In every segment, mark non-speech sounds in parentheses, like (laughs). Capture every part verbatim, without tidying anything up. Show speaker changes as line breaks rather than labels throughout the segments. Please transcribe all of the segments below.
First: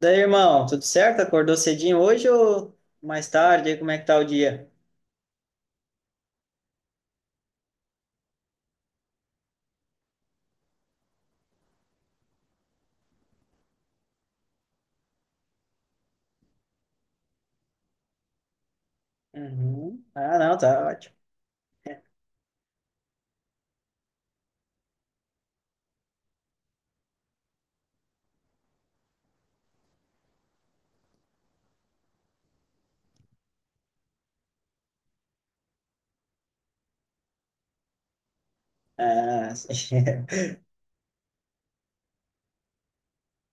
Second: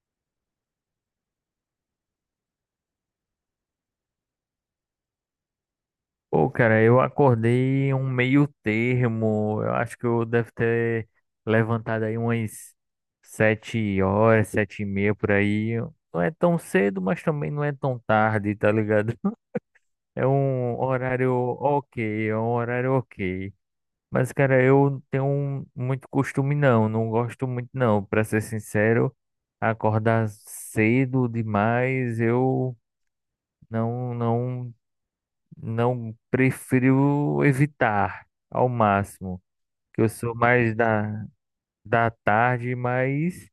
Daí, irmão, tudo certo? Acordou cedinho hoje ou mais tarde? E como é que tá o dia?
Pô, cara, eu acordei um meio termo. Eu acho que eu devo ter levantado aí umas sete horas, sete e meia por aí. Não é tão cedo, mas também não é tão tarde, tá ligado? (laughs)
Uhum.
É
Ah, não,
um
tá ótimo.
horário ok, é um horário ok. Mas, cara, eu não tenho um- muito costume não, não gosto muito não. Pra ser sincero, acordar cedo demais, eu não, não. Não prefiro evitar ao máximo,
Ah, (laughs)
que eu
sim.
sou mais da, da tarde, mas,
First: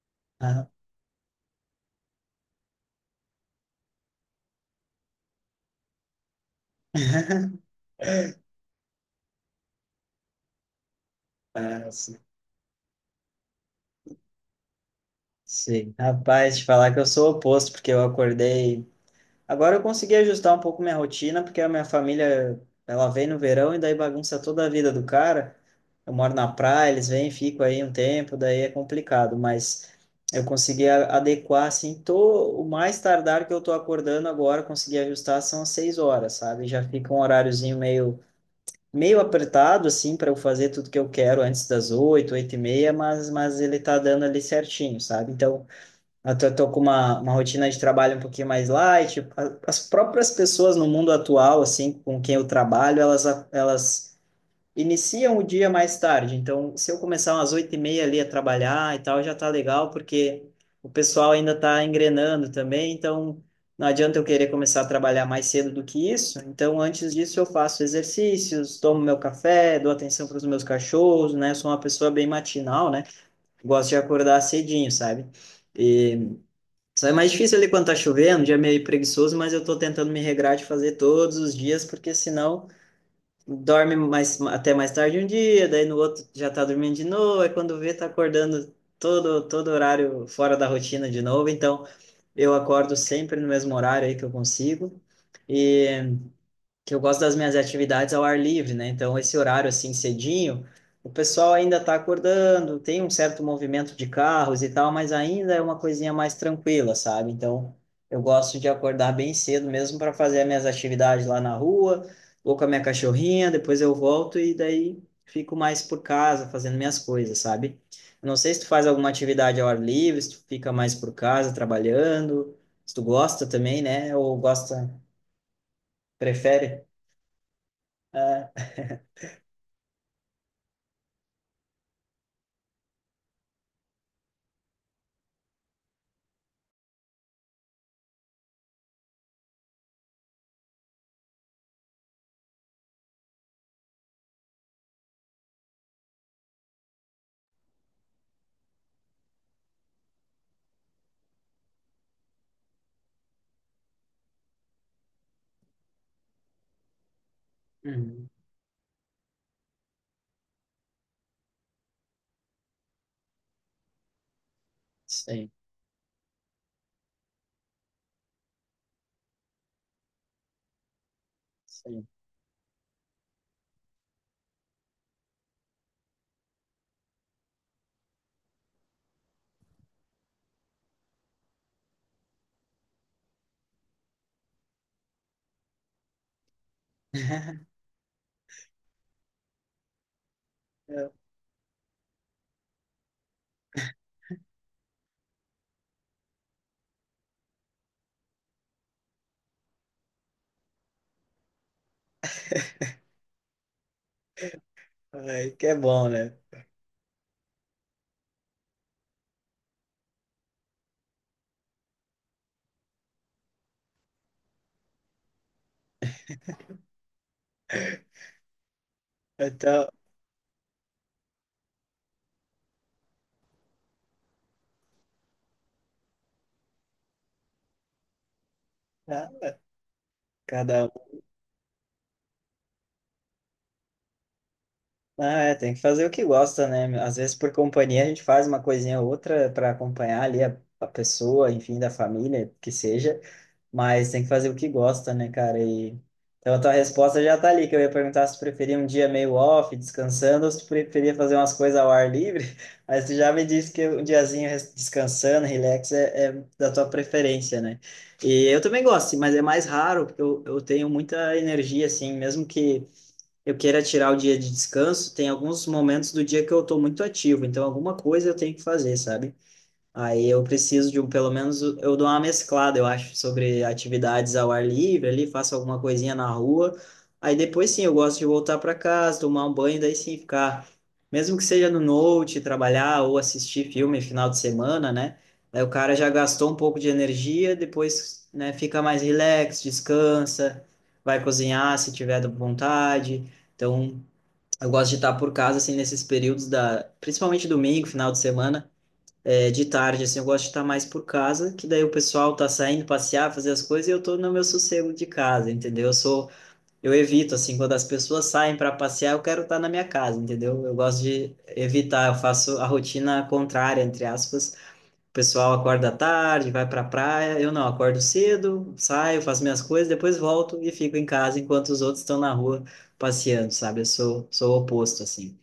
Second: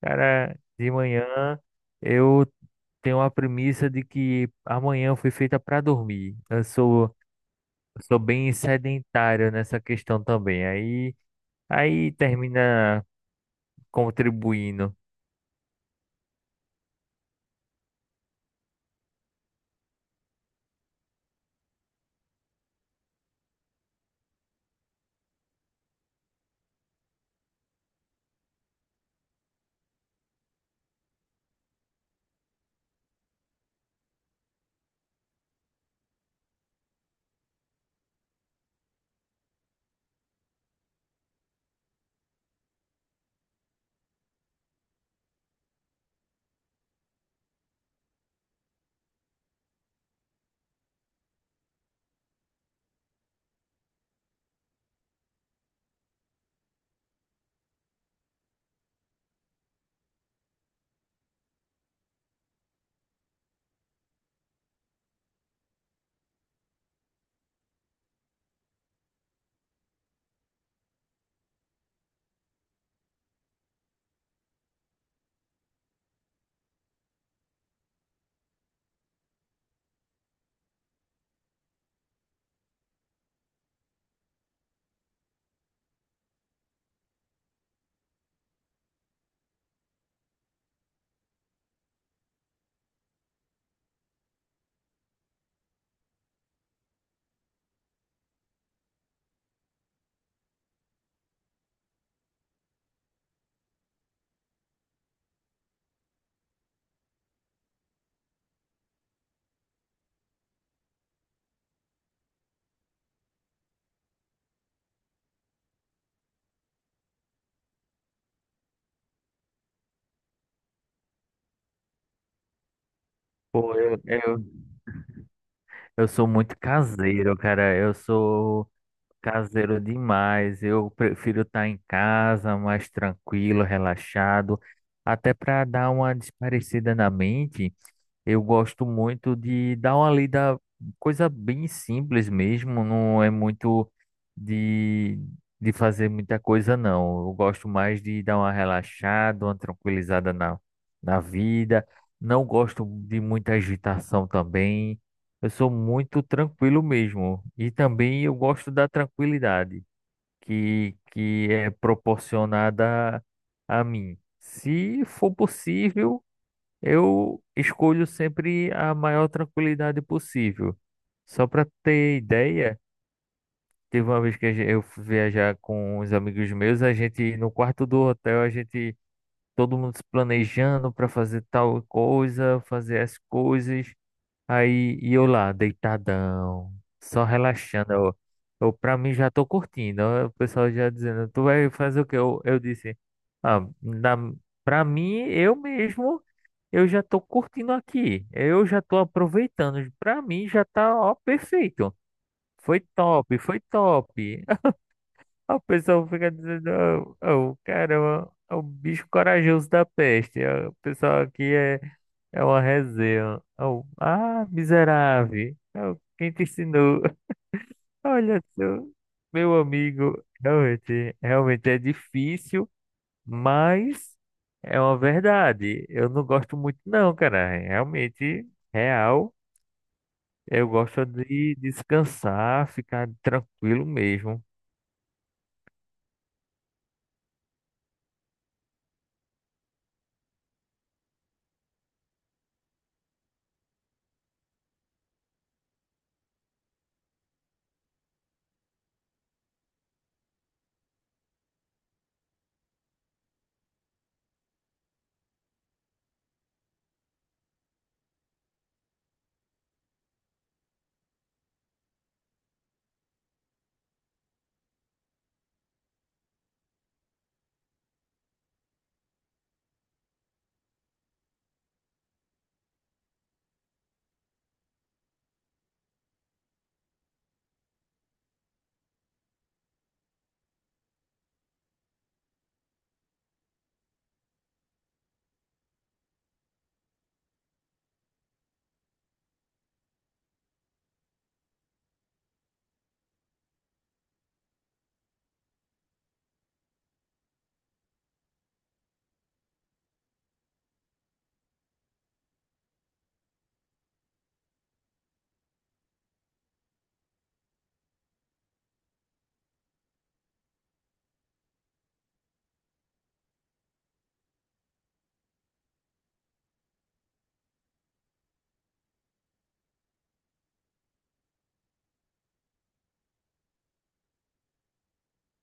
cara,
Ah,
de manhã eu tenho a premissa de que amanhã foi feita para dormir. Eu sou, eu sou bem sedentário nessa questão também. Aí,
ah,
aí
sim.
termina contribuindo.
Sim. Rapaz, te falar que eu sou o oposto, porque eu acordei. Agora eu consegui ajustar um pouco minha rotina, porque a minha família, ela vem no verão e daí bagunça toda a vida do cara. Eu moro na praia, eles vêm, ficam aí um tempo, daí é complicado, mas eu consegui a- adequar, assim, tô, o mais tardar que eu tô acordando agora, consegui ajustar, são as seis horas, sabe? Já fica um horáriozinho meio, meio apertado, assim, para eu fazer tudo que eu quero antes das oito, oito e meia, mas, mas ele tá dando ali certinho, sabe? Então, até tô tô com uma, uma rotina de trabalho um pouquinho mais light. A- As próprias pessoas no mundo atual, assim, com quem eu trabalho, elas, a- elas iniciam o dia mais tarde. Então, se eu começar umas oito e meia ali a trabalhar e tal, já tá legal, porque o pessoal ainda tá engrenando também. Então, não adianta eu querer começar a trabalhar mais cedo do que isso. Então, antes disso, eu faço exercícios, tomo meu café, dou atenção para os meus cachorros, né? Sou uma pessoa bem matinal, né? Gosto de acordar cedinho, sabe? E só é mais difícil ali quando tá chovendo, um dia meio preguiçoso, mas eu tô tentando me regrar de fazer todos os dias, porque senão dorme mais, até mais tarde um dia, daí no outro já tá dormindo de novo, aí quando vê tá acordando todo, todo horário fora da rotina de novo, então eu acordo sempre no mesmo horário aí que eu consigo, e que eu gosto das minhas atividades ao ar livre, né? Então, esse horário assim cedinho, o pessoal ainda está acordando, tem um certo movimento de carros e tal, mas ainda é uma coisinha mais tranquila, sabe? Então, eu gosto de acordar bem cedo mesmo para fazer as minhas atividades lá na rua, vou com a minha cachorrinha, depois eu volto e daí fico mais por casa fazendo minhas coisas, sabe? Eu não sei se tu faz alguma atividade ao ar livre, se tu fica mais por casa trabalhando, se tu gosta
Pô,
também,
eu,
né? Ou
eu,
gosta,
eu sou muito
prefere?
caseiro, cara. Eu
É.
sou. Caseiro demais. Eu prefiro estar em casa, mais tranquilo, relaxado, até para dar uma desaparecida na mente. Eu gosto muito de dar uma lida, coisa bem simples mesmo, não é muito de, de fazer muita coisa, não. Eu gosto mais de dar uma relaxada, uma tranquilizada na, na vida. Não gosto de muita agitação também. Eu sou muito tranquilo mesmo. E também
Uhum.
eu gosto da tranquilidade que, que é proporcionada a mim, se for
Sim.
possível. Eu escolho sempre a maior tranquilidade possível. Só para
Sei.
ter ideia, teve uma vez que a gen- eu fui viajar com os amigos meus, a gente no quarto do hotel, a gente todo mundo se planejando para fazer tal coisa, fazer as coisas. Aí e eu lá, deitadão, só
(laughs)
relaxando. Eu, eu para mim já tô curtindo. Ó, o pessoal já dizendo, tu vai fazer o quê? Eu, eu disse, ah, na, pra mim, eu mesmo. Eu já tô curtindo aqui. Eu já tô aproveitando. Pra mim já tá, ó, perfeito. Foi top, foi top. (laughs)
Ai,
O
que é
pessoal
bom,
fica
né?
dizendo, "Ô, ô, caramba, é o bicho corajoso da peste. Ó, o pessoal aqui é, é uma resenha. Ô, ah, miserável. Ô, quem te ensinou?" (laughs) Olha só, meu
Então,
amigo. Realmente, realmente é difícil. Mas é uma verdade. Eu não gosto muito, não, cara. Realmente, real.
tá,
Eu
cada...
gosto de descansar, ficar tranquilo mesmo.
Ah, é, tem que fazer o que gosta, né? Às vezes por companhia a gente faz uma coisinha ou outra para acompanhar ali a, a pessoa, enfim, da família, que seja, mas tem que fazer o que gosta, né, cara? E então a tua resposta já tá ali, que eu ia perguntar se tu preferia um dia meio off, descansando, ou se tu preferia fazer umas coisas ao ar livre, (laughs) mas tu já me disse que um diazinho res- descansando, relax, é, é da tua preferência, né? E eu também gosto, mas é mais raro, porque eu, eu tenho muita energia, assim, mesmo que eu queira tirar o dia de descanso, tem alguns momentos do dia que eu estou muito ativo, então alguma coisa eu tenho que fazer, sabe? Aí eu preciso de um, pelo menos eu dou uma mesclada, eu acho, sobre atividades ao ar livre ali, faço alguma coisinha na rua. Aí depois sim, eu gosto de voltar para casa, tomar um banho, daí sim ficar, mesmo que seja no note, trabalhar ou assistir filme final de semana, né? Aí o cara já gastou um pouco de energia, depois, né, fica mais relax, descansa, vai cozinhar se tiver vontade. Então, eu gosto de estar por casa assim nesses períodos da, principalmente domingo, final de semana é de tarde, assim, eu gosto de estar mais por casa, que daí o pessoal tá saindo passear, fazer as coisas e eu tô no meu sossego de casa, entendeu? Eu sou, eu evito, assim, quando as pessoas saem para passear, eu quero estar na minha casa, entendeu? Eu gosto de evitar, eu faço a rotina contrária, entre aspas. O pessoal acorda tarde, vai pra praia, eu não, acordo cedo, saio, faço minhas coisas, depois volto e fico em casa enquanto os outros estão na rua passeando, sabe? Eu sou, sou o oposto, assim.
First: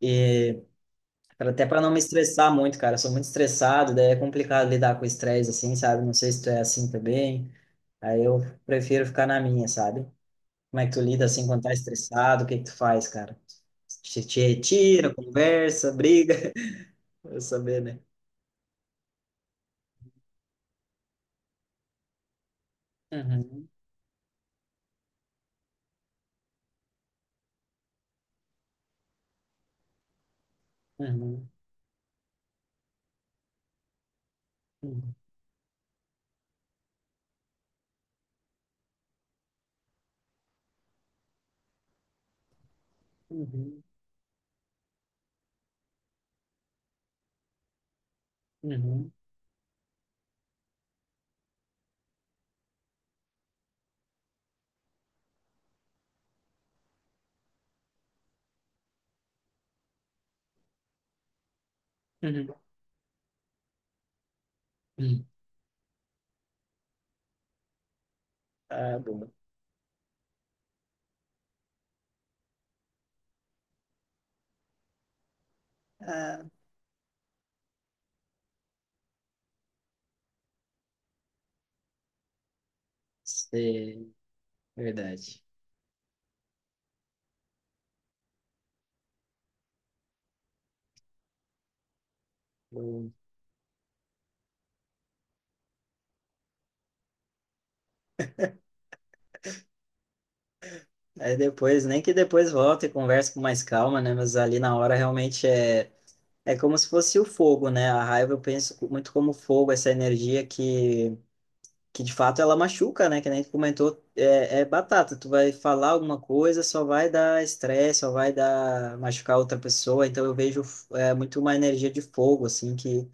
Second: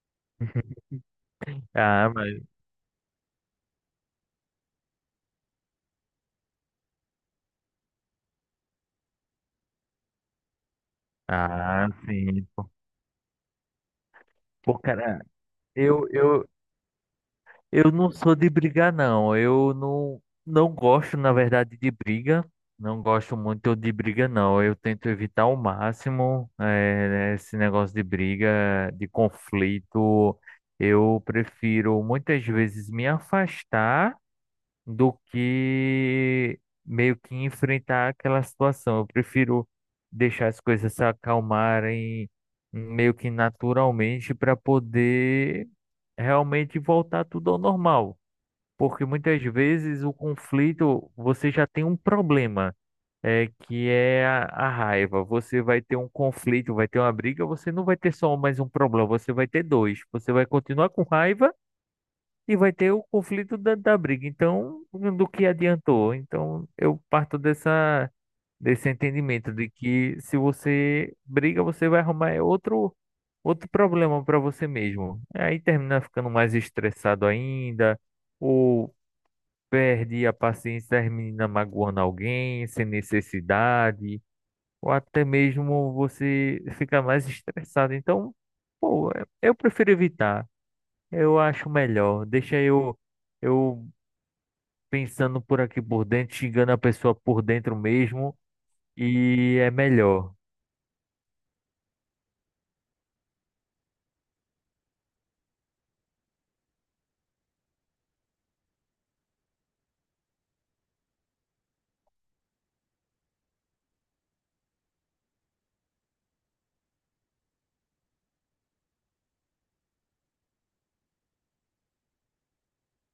E...
(laughs)
Cara, até pra não me
Ah, mas.
estressar muito, cara. Eu sou muito estressado, daí é complicado lidar com estresse assim, sabe? Não sei se tu é assim também. Aí eu prefiro ficar na minha, sabe? Como é que tu lida assim quando tá
Ah,
estressado?
sim.
O que que tu faz, cara? Te, te
Pô,
retira,
cara,
conversa,
eu,
briga.
eu,
(laughs) Eu saber,
eu
né?
não sou de brigar, não. Eu não, não gosto, na verdade, de briga. Não gosto
Uhum,
muito de briga, não. Eu tento evitar ao máximo, eh, esse negócio de briga, de conflito. Eu
uhum,
prefiro muitas vezes me afastar do
uhum,
que meio que enfrentar aquela situação. Eu prefiro deixar as coisas se acalmarem meio que
uhum,
naturalmente para poder realmente voltar tudo ao normal. Porque
uhum,
muitas vezes o conflito, você já tem um problema, é, que é a, a raiva. Você vai ter um conflito, vai ter uma briga, você não vai ter só um, mais um problema, você vai ter dois. Você vai continuar com raiva e
uhum,
vai ter o conflito da, da briga. Então,
uhum.
do que adiantou? Então, eu parto dessa, desse
Ah, boa.
entendimento de que se você briga, você vai arrumar outro, outro problema para você mesmo. Aí termina ficando
Ah,
mais estressado ainda. Ou perde a paciência das meninas magoando alguém sem
sei.
necessidade, ou até
Verdade.
mesmo você fica mais estressado. Então, pô, é- eu prefiro evitar. Eu acho melhor. Deixa eu,
Bom...
eu pensando por aqui por dentro, xingando a pessoa por dentro mesmo, e é melhor.
Aí depois, nem que depois volte e converse com mais calma, né? Mas ali na hora realmente é. É como se fosse o fogo, né? A raiva eu penso muito como fogo, essa energia que, que de fato ela machuca, né? Que nem tu comentou, é, é batata. Tu vai falar alguma coisa, só vai dar estresse, só vai dar machucar outra pessoa. Então eu vejo é, muito uma energia de fogo, assim, que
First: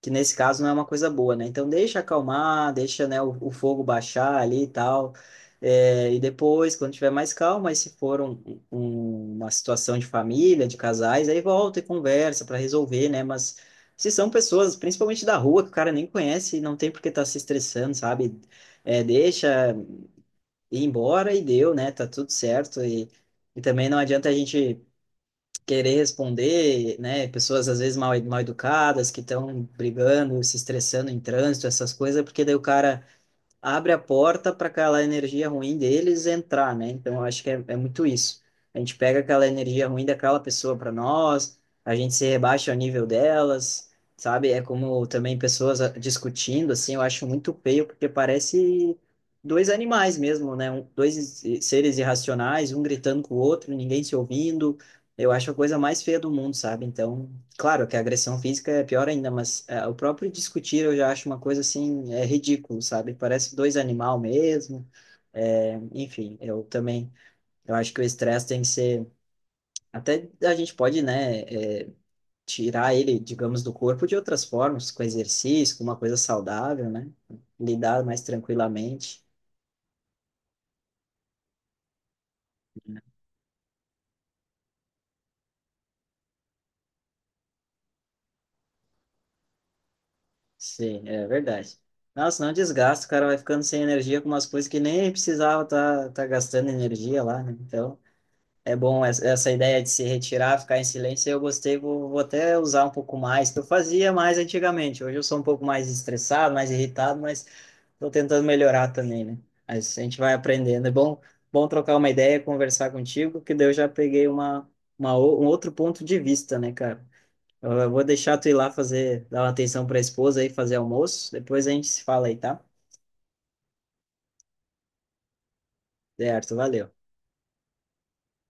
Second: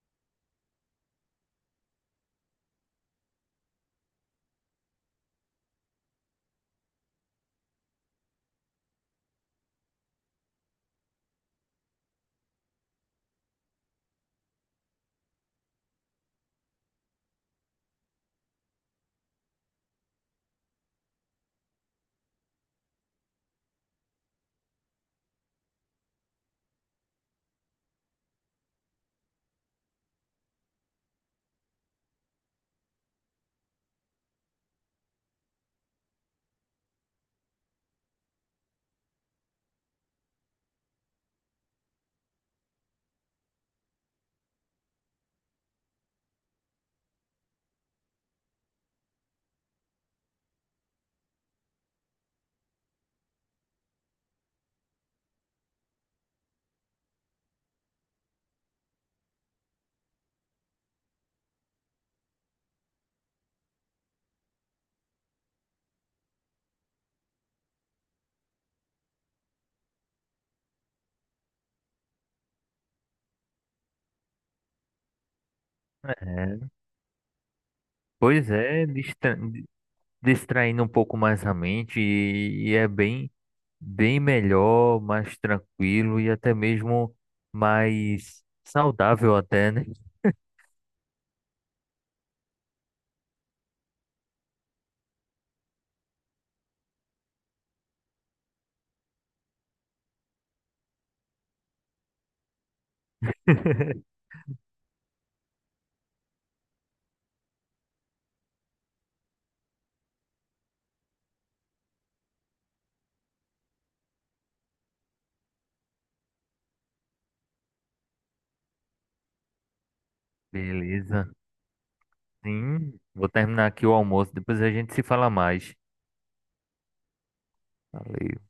que nesse caso não é uma coisa boa, né? Então deixa acalmar, deixa, né, o, o fogo baixar ali e tal. É, e depois, quando tiver mais calma, aí se for um- um- uma situação de família, de casais, aí volta e conversa para resolver, né? Mas se são pessoas, principalmente da rua, que o cara nem conhece, não tem por que estar se estressando, sabe? É, deixa ir embora e deu, né? Tá tudo certo. E, e também não adianta a gente querer responder, né? Pessoas às vezes mal, mal educadas que estão brigando, se estressando em trânsito, essas coisas, porque daí o cara abre a porta para aquela energia ruim deles entrar, né? Então, eu acho que é, é muito isso. A gente pega aquela energia ruim daquela pessoa para nós, a gente se rebaixa ao nível delas, sabe? É como também pessoas ah, discutindo, assim, eu acho muito feio, porque parece dois animais mesmo, né? Um, dois i- seres irracionais, um gritando com o outro, ninguém se ouvindo. Eu acho a coisa mais feia do mundo, sabe? Então, claro que a agressão física é pior ainda, mas é, o próprio discutir eu já acho uma coisa assim, é ridículo, sabe? Parece dois animal mesmo. É, enfim, eu também, eu acho que o estresse tem que ser, até a gente pode, né, é, tirar ele, digamos, do corpo de outras formas, com exercício, com uma coisa
É,
saudável, né? Lidar mais
pois é,
tranquilamente.
distra- distraindo um pouco mais a mente, e e é bem, bem melhor, mais tranquilo e até mesmo mais saudável até, né?
Sim, é verdade. Nossa, não desgasta, o cara vai ficando sem energia com umas coisas que nem precisava tá, tá gastando energia lá, né? Então, é bom essa essa ideia de se retirar, ficar em silêncio. Eu gostei, vou, vou até usar um pouco mais, que eu
(laughs)
fazia mais antigamente. Hoje eu sou um pouco mais estressado, mais irritado, mas estou tentando melhorar também, né? Mas a gente vai aprendendo. É bom, bom trocar uma ideia, conversar contigo, que daí eu já peguei uma, uma, o- um outro ponto de vista, né, cara? Eu, eu vou deixar tu ir lá fazer, dar uma atenção para a esposa aí, fazer
Beleza.
almoço. Depois a gente se fala aí, tá?
Sim, vou terminar aqui o almoço, depois a gente se fala mais.
Certo, valeu.
Valeu.